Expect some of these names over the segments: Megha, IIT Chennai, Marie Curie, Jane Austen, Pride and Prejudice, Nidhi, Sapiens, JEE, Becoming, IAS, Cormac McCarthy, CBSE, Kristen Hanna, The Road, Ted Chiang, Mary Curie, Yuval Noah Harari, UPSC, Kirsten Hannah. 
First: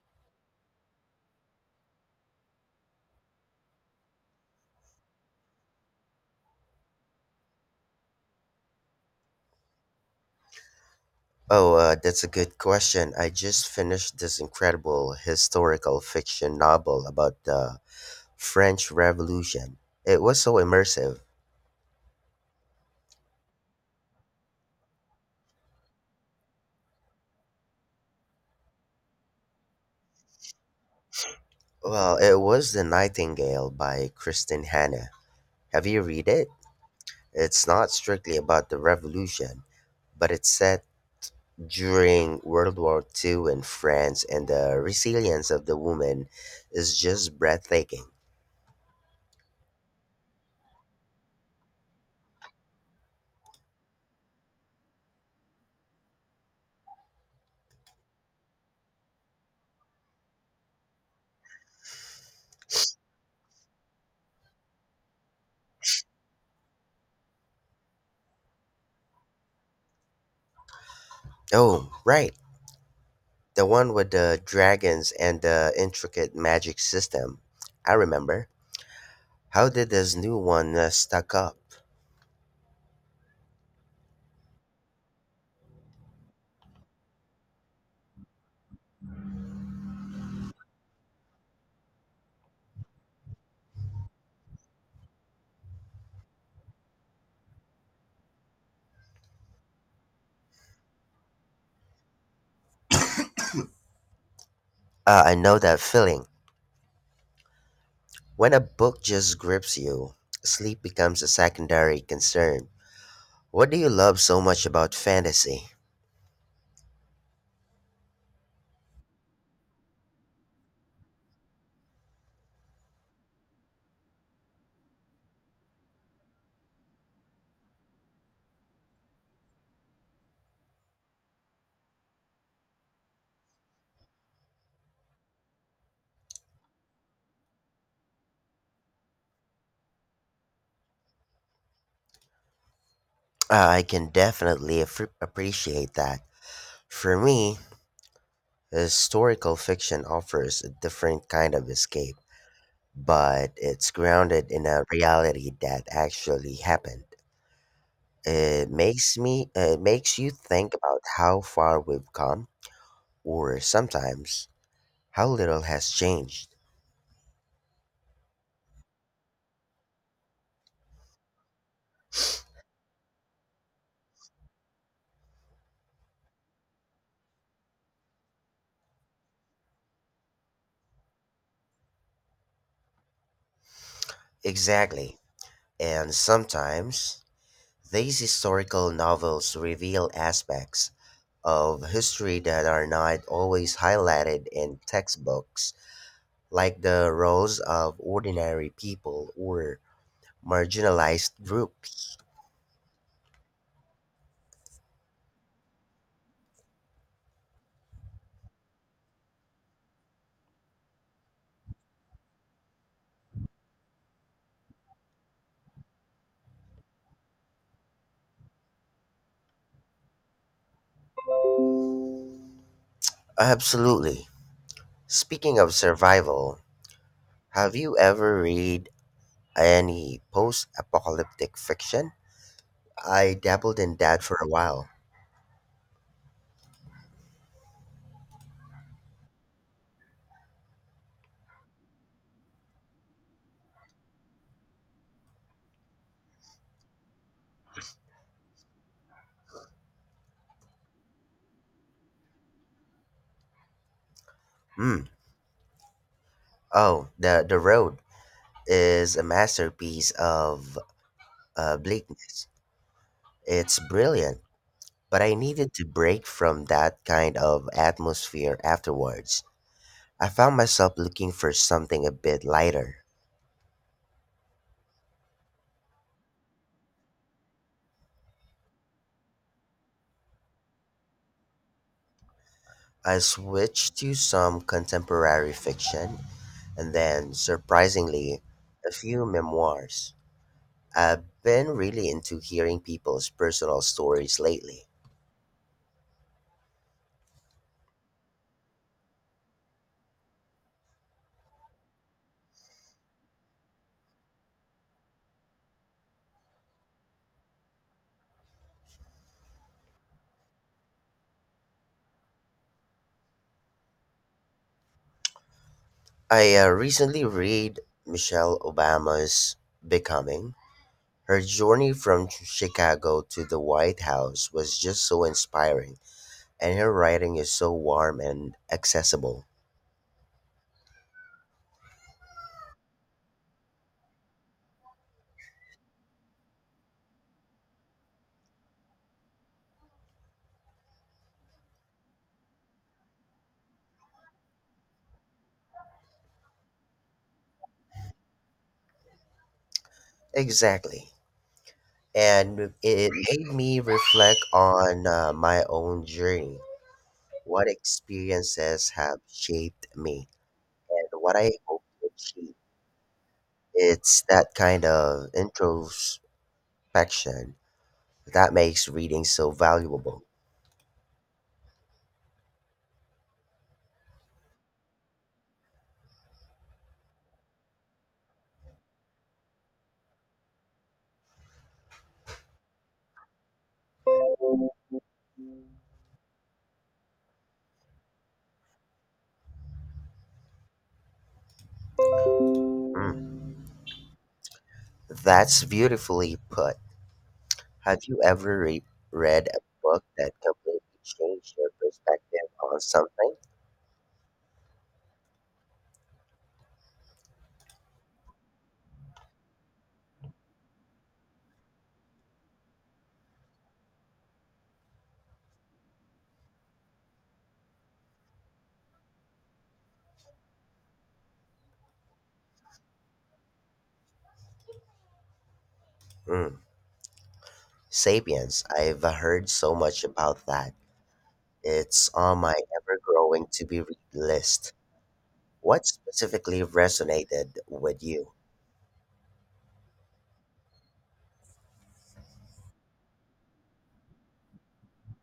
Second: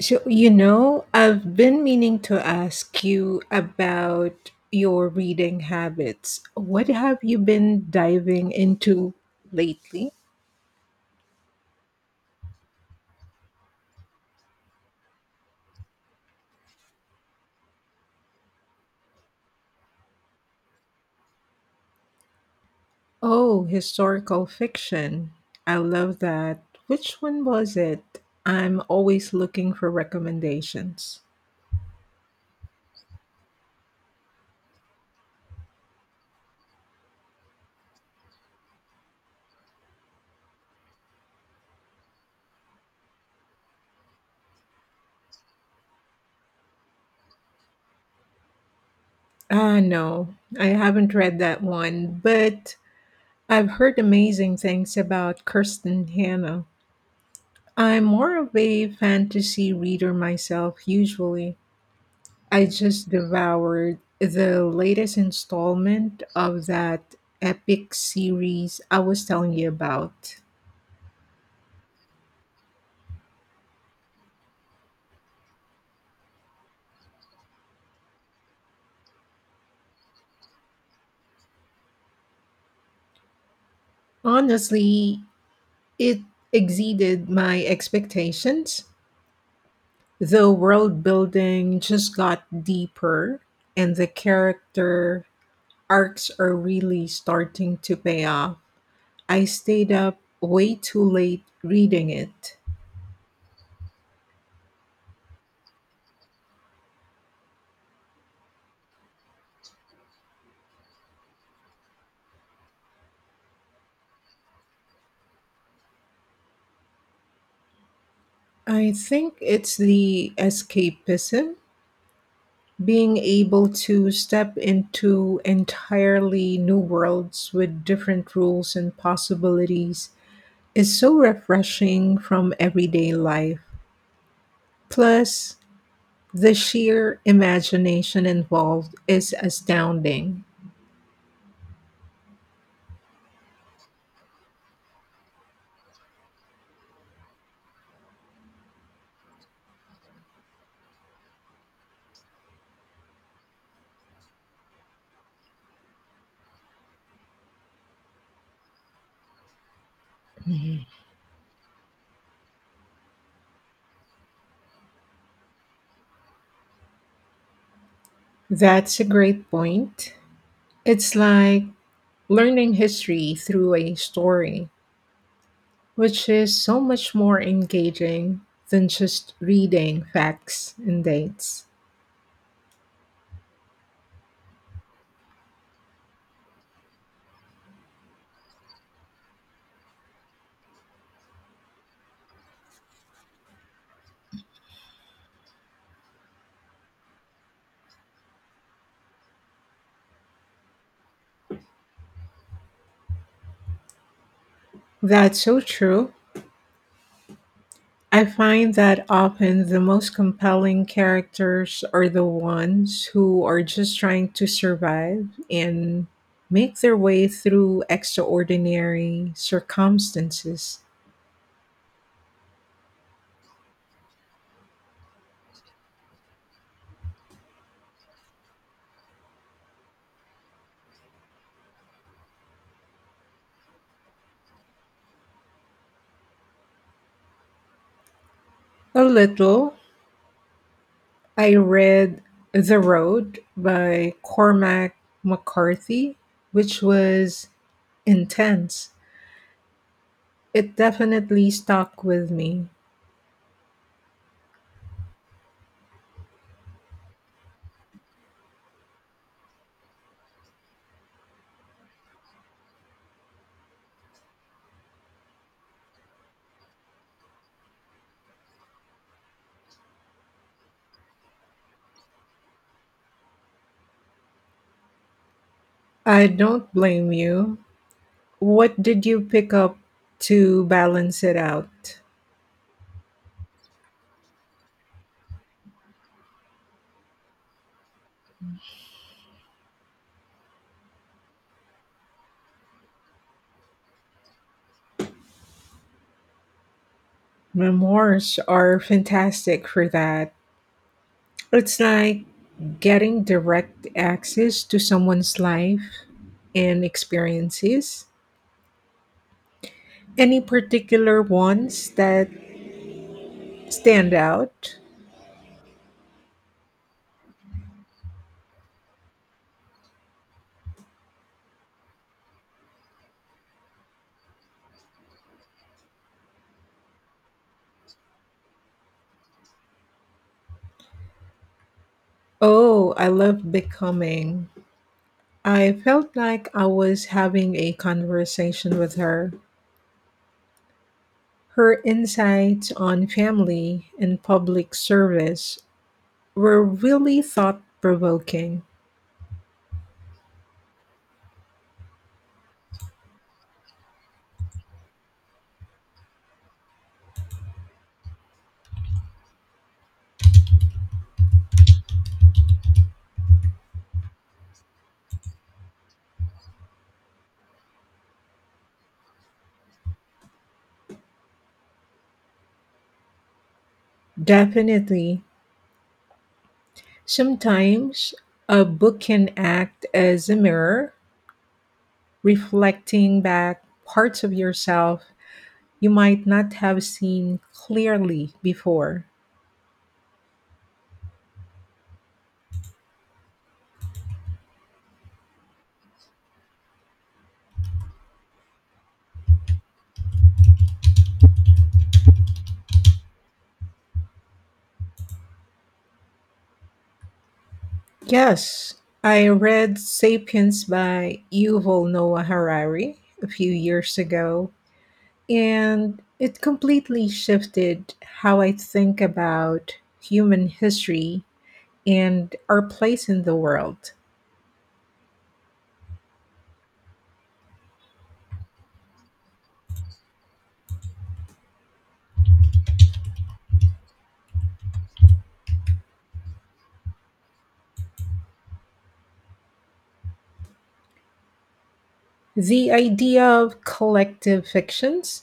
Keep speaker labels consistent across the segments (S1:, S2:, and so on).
S1: So, you know, I've been meaning to ask you about your reading habits. What have you been diving into lately?
S2: Oh, that's a good question. I just finished this incredible historical fiction novel about the French Revolution. It was so immersive.
S1: Oh, historical fiction. I love that. Which one was it? I'm always looking for recommendations.
S2: Well, it was The Nightingale by Kristen Hanna. Have you read it? It's not strictly about the revolution, but it's set during World War II in France, and the resilience of the woman is just breathtaking.
S1: Ah, no, I haven't read that one, but I've heard amazing things about Kirsten Hannah. I'm more of a fantasy reader myself, usually. I just devoured the latest installment of that epic series I was telling you about.
S2: Oh, right. The one with the dragons and the intricate magic system. I remember. How did this new one stack up?
S1: Honestly, it exceeded my expectations. The world building just got deeper, and the character arcs are really starting to pay off. I stayed up way too late reading it.
S2: I know that feeling. When a book just grips you, sleep becomes a secondary concern. What do you love so much about fantasy?
S1: I think it's the escapism, being able to step into entirely new worlds with different rules and possibilities is so refreshing from everyday life. Plus, the sheer imagination involved is astounding.
S2: I can definitely appreciate that. For me, historical fiction offers a different kind of escape, but it's grounded in a reality that actually happened. It makes me it makes you think
S1: Mhm.
S2: about how far we've come or sometimes how little has changed.
S1: That's a great point. It's like learning history through a story, which is so much more engaging than just reading facts and dates.
S2: Exactly. And sometimes these historical novels reveal aspects of history that are not always highlighted in textbooks, like the roles of ordinary people or marginalized groups.
S1: That's so true. I find that often the most compelling characters are the ones who are just trying to survive and make their way through extraordinary circumstances.
S2: Absolutely. Speaking of survival, have you ever read any post-apocalyptic fiction? I dabbled in that for a while.
S1: A little, I read The Road by Cormac McCarthy, which was intense. It definitely stuck with me.
S2: Hmm. Oh, the road is a masterpiece of bleakness. It's brilliant, but I needed to break from that kind of atmosphere afterwards. I found myself looking for something a bit lighter.
S1: I don't blame you. What did you pick up to balance it out?
S2: I switched to some contemporary fiction and then, surprisingly, a few memoirs. I've been really into hearing people's personal stories lately.
S1: Memoirs are fantastic for that. It's like getting direct access to someone's life and experiences. Any particular ones that stand out?
S2: I recently read Michelle Obama's Becoming. Her journey from Chicago to the White House was just so inspiring, and her writing is so warm and accessible.
S1: Oh, I love becoming. I felt like I was having a conversation with her. Her insights on family and public service were really thought provoking.
S2: Exactly. And it made me reflect on my own journey. What experiences have shaped me, and what I hope to achieve. It's that kind of introspection that makes reading so valuable.
S1: Definitely. Sometimes a book can act as a mirror, reflecting back parts of yourself you might not have seen clearly before.
S2: Mm, that's beautifully put. Have you ever read a book that completely changed your perspective on something?
S1: Yes, I read Sapiens by Yuval Noah Harari a few years ago, and it completely shifted how I think about human history and our place in the world.
S2: Mm, Sapiens. I've heard so much about that. It's on my ever growing to be read list. What specifically resonated with you?
S1: The idea of collective fictions,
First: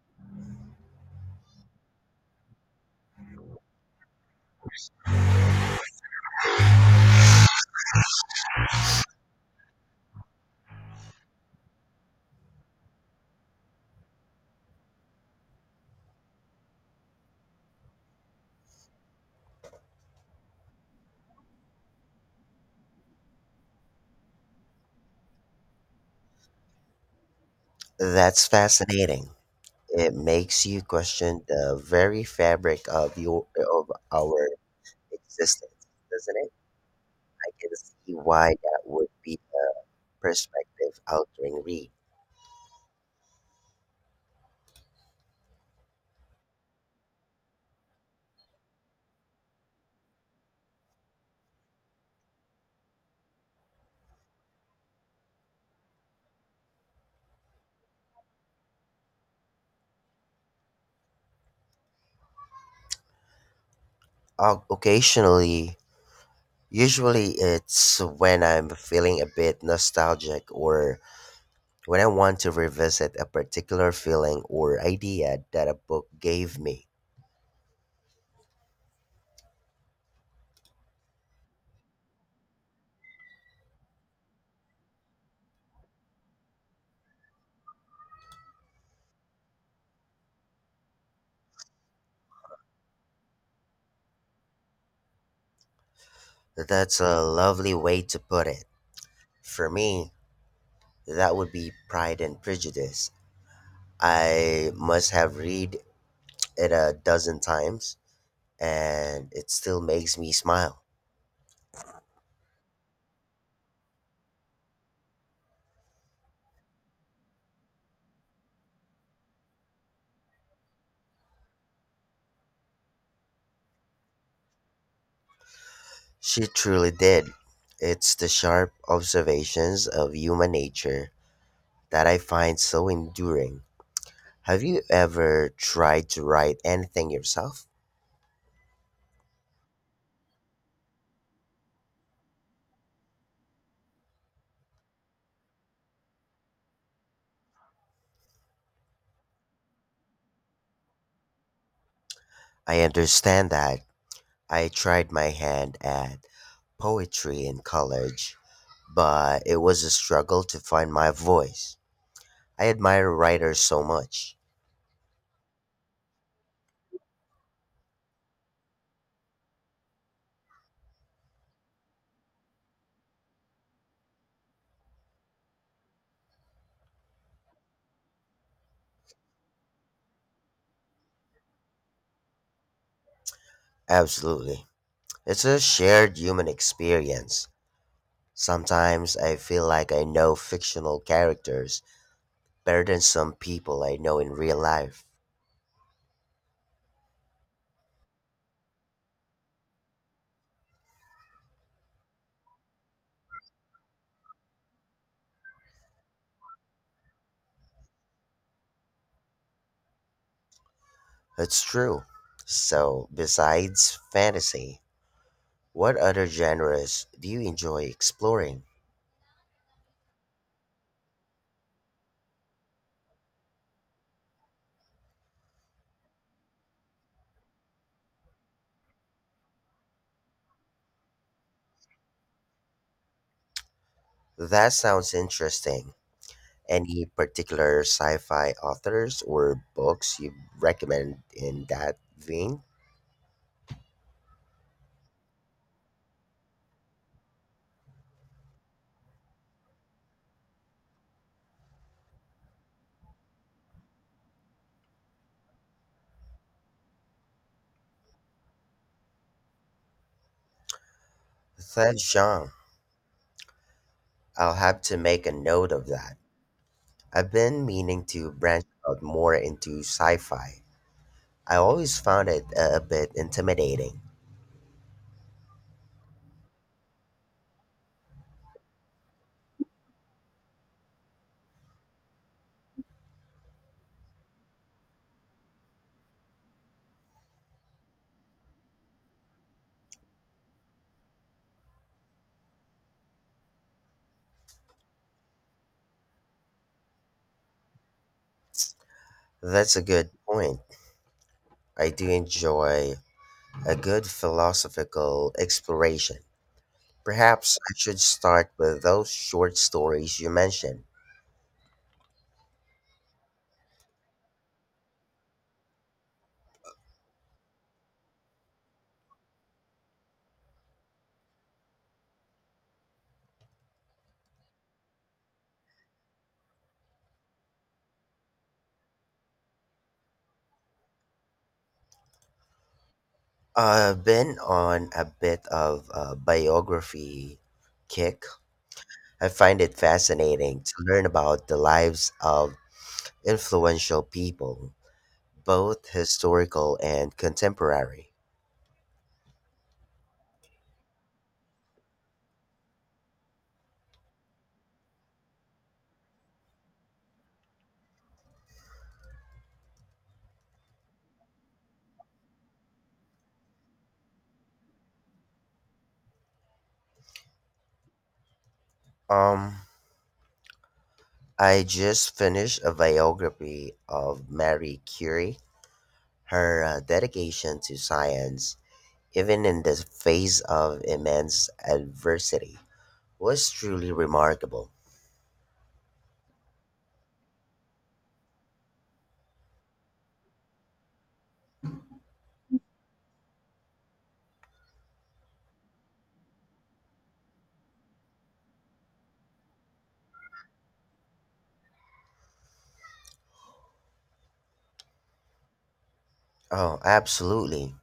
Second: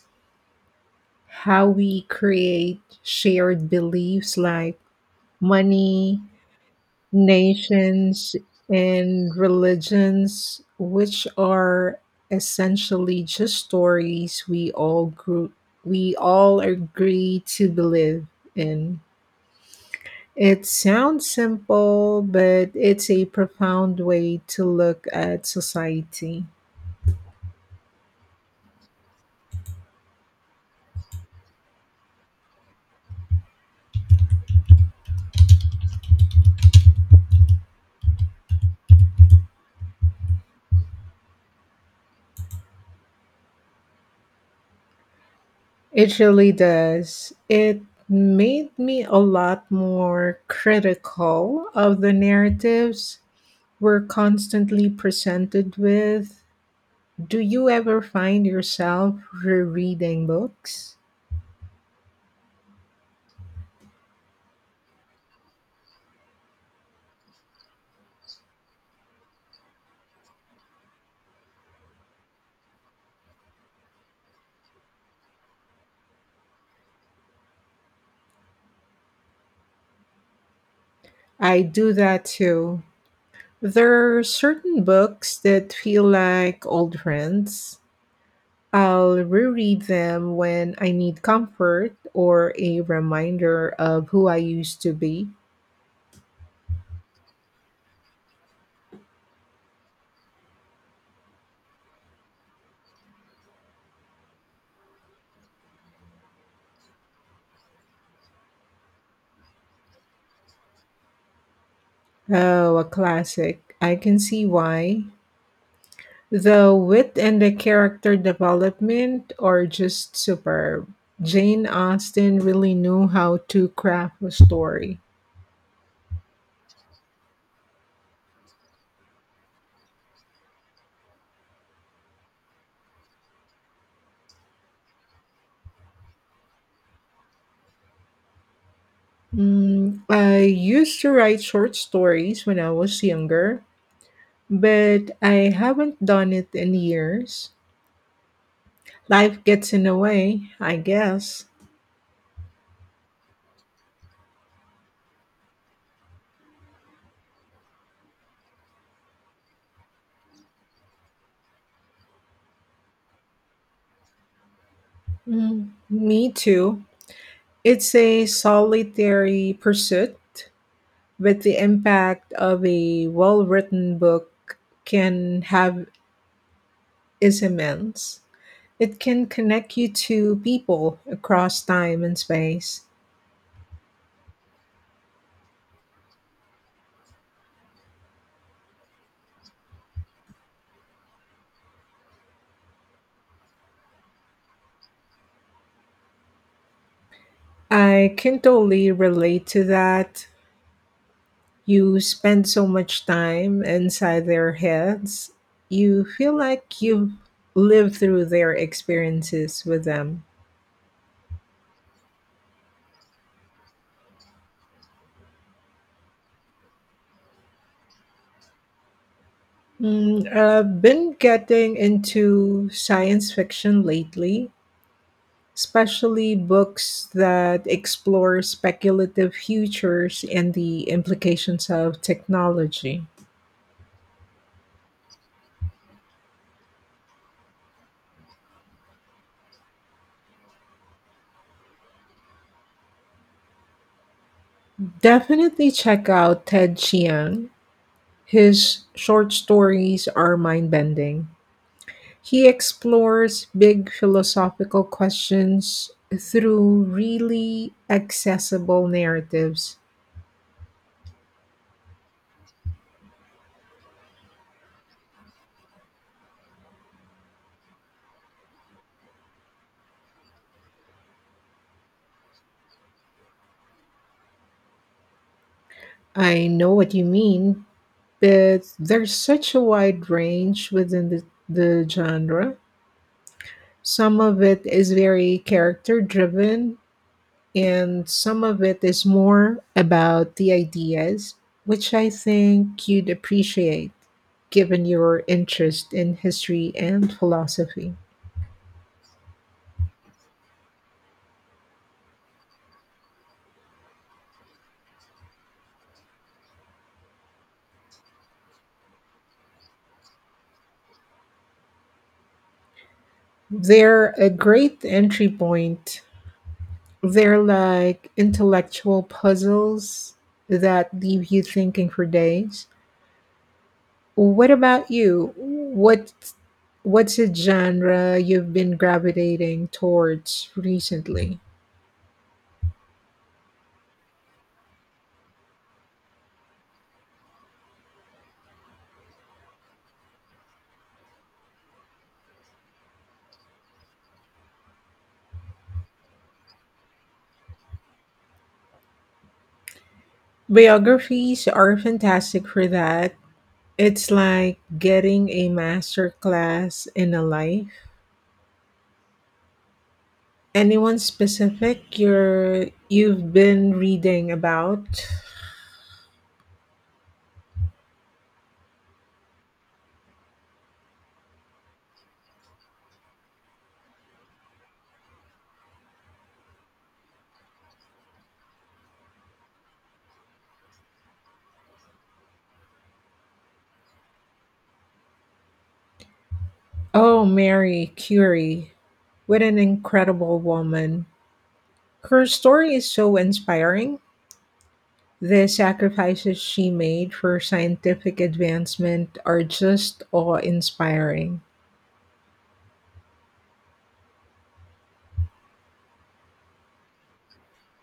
S1: how we create shared beliefs like money, nations, and religions, which are essentially just stories we all agree to believe in. It sounds simple, but it's a profound way to look at society.
S2: That's fascinating. It makes you question the very fabric of your of our existence, doesn't it? I can see why that would be a perspective altering read.
S1: It really does. It made me a lot more critical of the narratives we're constantly presented with. Do you ever find yourself rereading books?
S2: Occasionally, usually it's when I'm feeling a bit nostalgic or when I want to revisit a particular feeling or idea that a book gave me.
S1: I do that too. There are certain books that feel like old friends. I'll reread them when I need comfort or a reminder of who I used to be.
S2: That's a lovely way to put it. For me, that would be Pride and Prejudice. I must have read it a dozen times, and it still makes me smile.
S1: Oh, a classic. I can see why. The wit and the character development are just superb. Jane Austen really knew how to craft a story.
S2: She truly did. It's the sharp observations of human nature that I find so enduring. Have you ever tried to write anything yourself?
S1: Mm, I used to write short stories when I was younger, but I haven't done it in years. Life gets in the way, I guess.
S2: I understand that. I tried my hand at poetry in college, but it was a struggle to find my voice. I admire writers so much.
S1: Mm, me too. It's a solitary pursuit, but the impact of a well written book can have is immense. It can connect you to people across time and space.
S2: Absolutely. It's a shared human experience. Sometimes I feel like I know fictional characters better than some people I know in real life.
S1: I can totally relate to that. You spend so much time inside their heads, you feel like you've lived through their experiences with them.
S2: It's true. So, besides fantasy, what other genres do you enjoy exploring?
S1: Mm, I've been getting into science fiction lately, especially books that explore speculative futures and the implications of technology.
S2: That sounds interesting. Any particular sci-fi authors or books you recommend in that vein?
S1: Definitely check out Ted Chiang. His short stories are mind bending. He explores big philosophical questions through really accessible narratives.
S2: That genre. I'll have to make a note of that. I've been meaning to branch out more into sci-fi. I always found it a bit intimidating.
S1: I know what you mean. But there's such a wide range within the genre. Some of it is very character driven, and some of it is more about the ideas, which I think you'd appreciate given your interest in history and philosophy.
S2: That's a good point. I do enjoy a good philosophical exploration. Perhaps I should start with those short stories you mentioned.
S1: They're a great entry point. They're like intellectual puzzles that leave you thinking for days. What about you? What what's a genre you've been gravitating towards recently?
S2: I've been on a bit of a biography kick. I find it fascinating to learn about the lives of influential people, both historical and contemporary.
S1: Biographies are fantastic for that. It's like getting a master class in a life. Anyone specific you've been reading about?
S2: Um, I just finished a biography of Marie Curie. Her dedication to science, even in the face of immense adversity, was truly remarkable.
S1: Oh, Mary Curie. What an incredible woman. Her story is so inspiring. The sacrifices she made for scientific advancement are just awe-inspiring.
S2: Oh, absolutely.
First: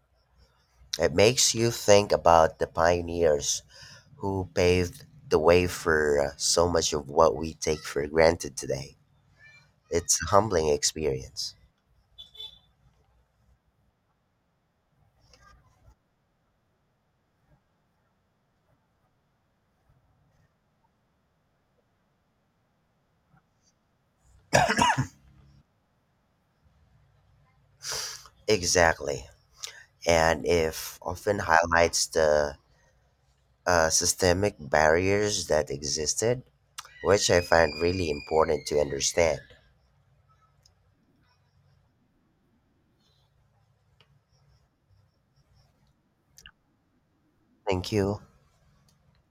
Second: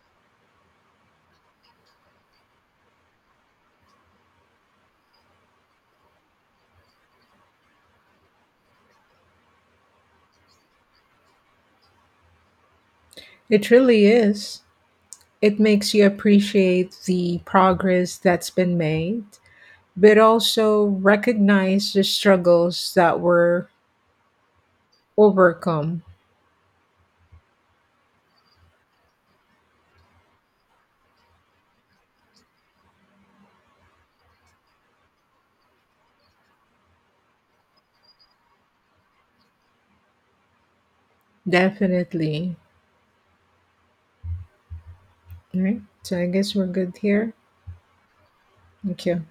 S2: It makes you think about the pioneers who paved the way for so much of what we take for granted today. It's a humbling experience.
S1: It really is. It makes you appreciate the progress that's been made, but also recognize the struggles that were overcome.
S2: Exactly. And it often highlights the systemic barriers that existed, which I find really important to understand.
S1: Definitely. All right. So I guess we're good here.
S2: Thank you.
S1: Thank you.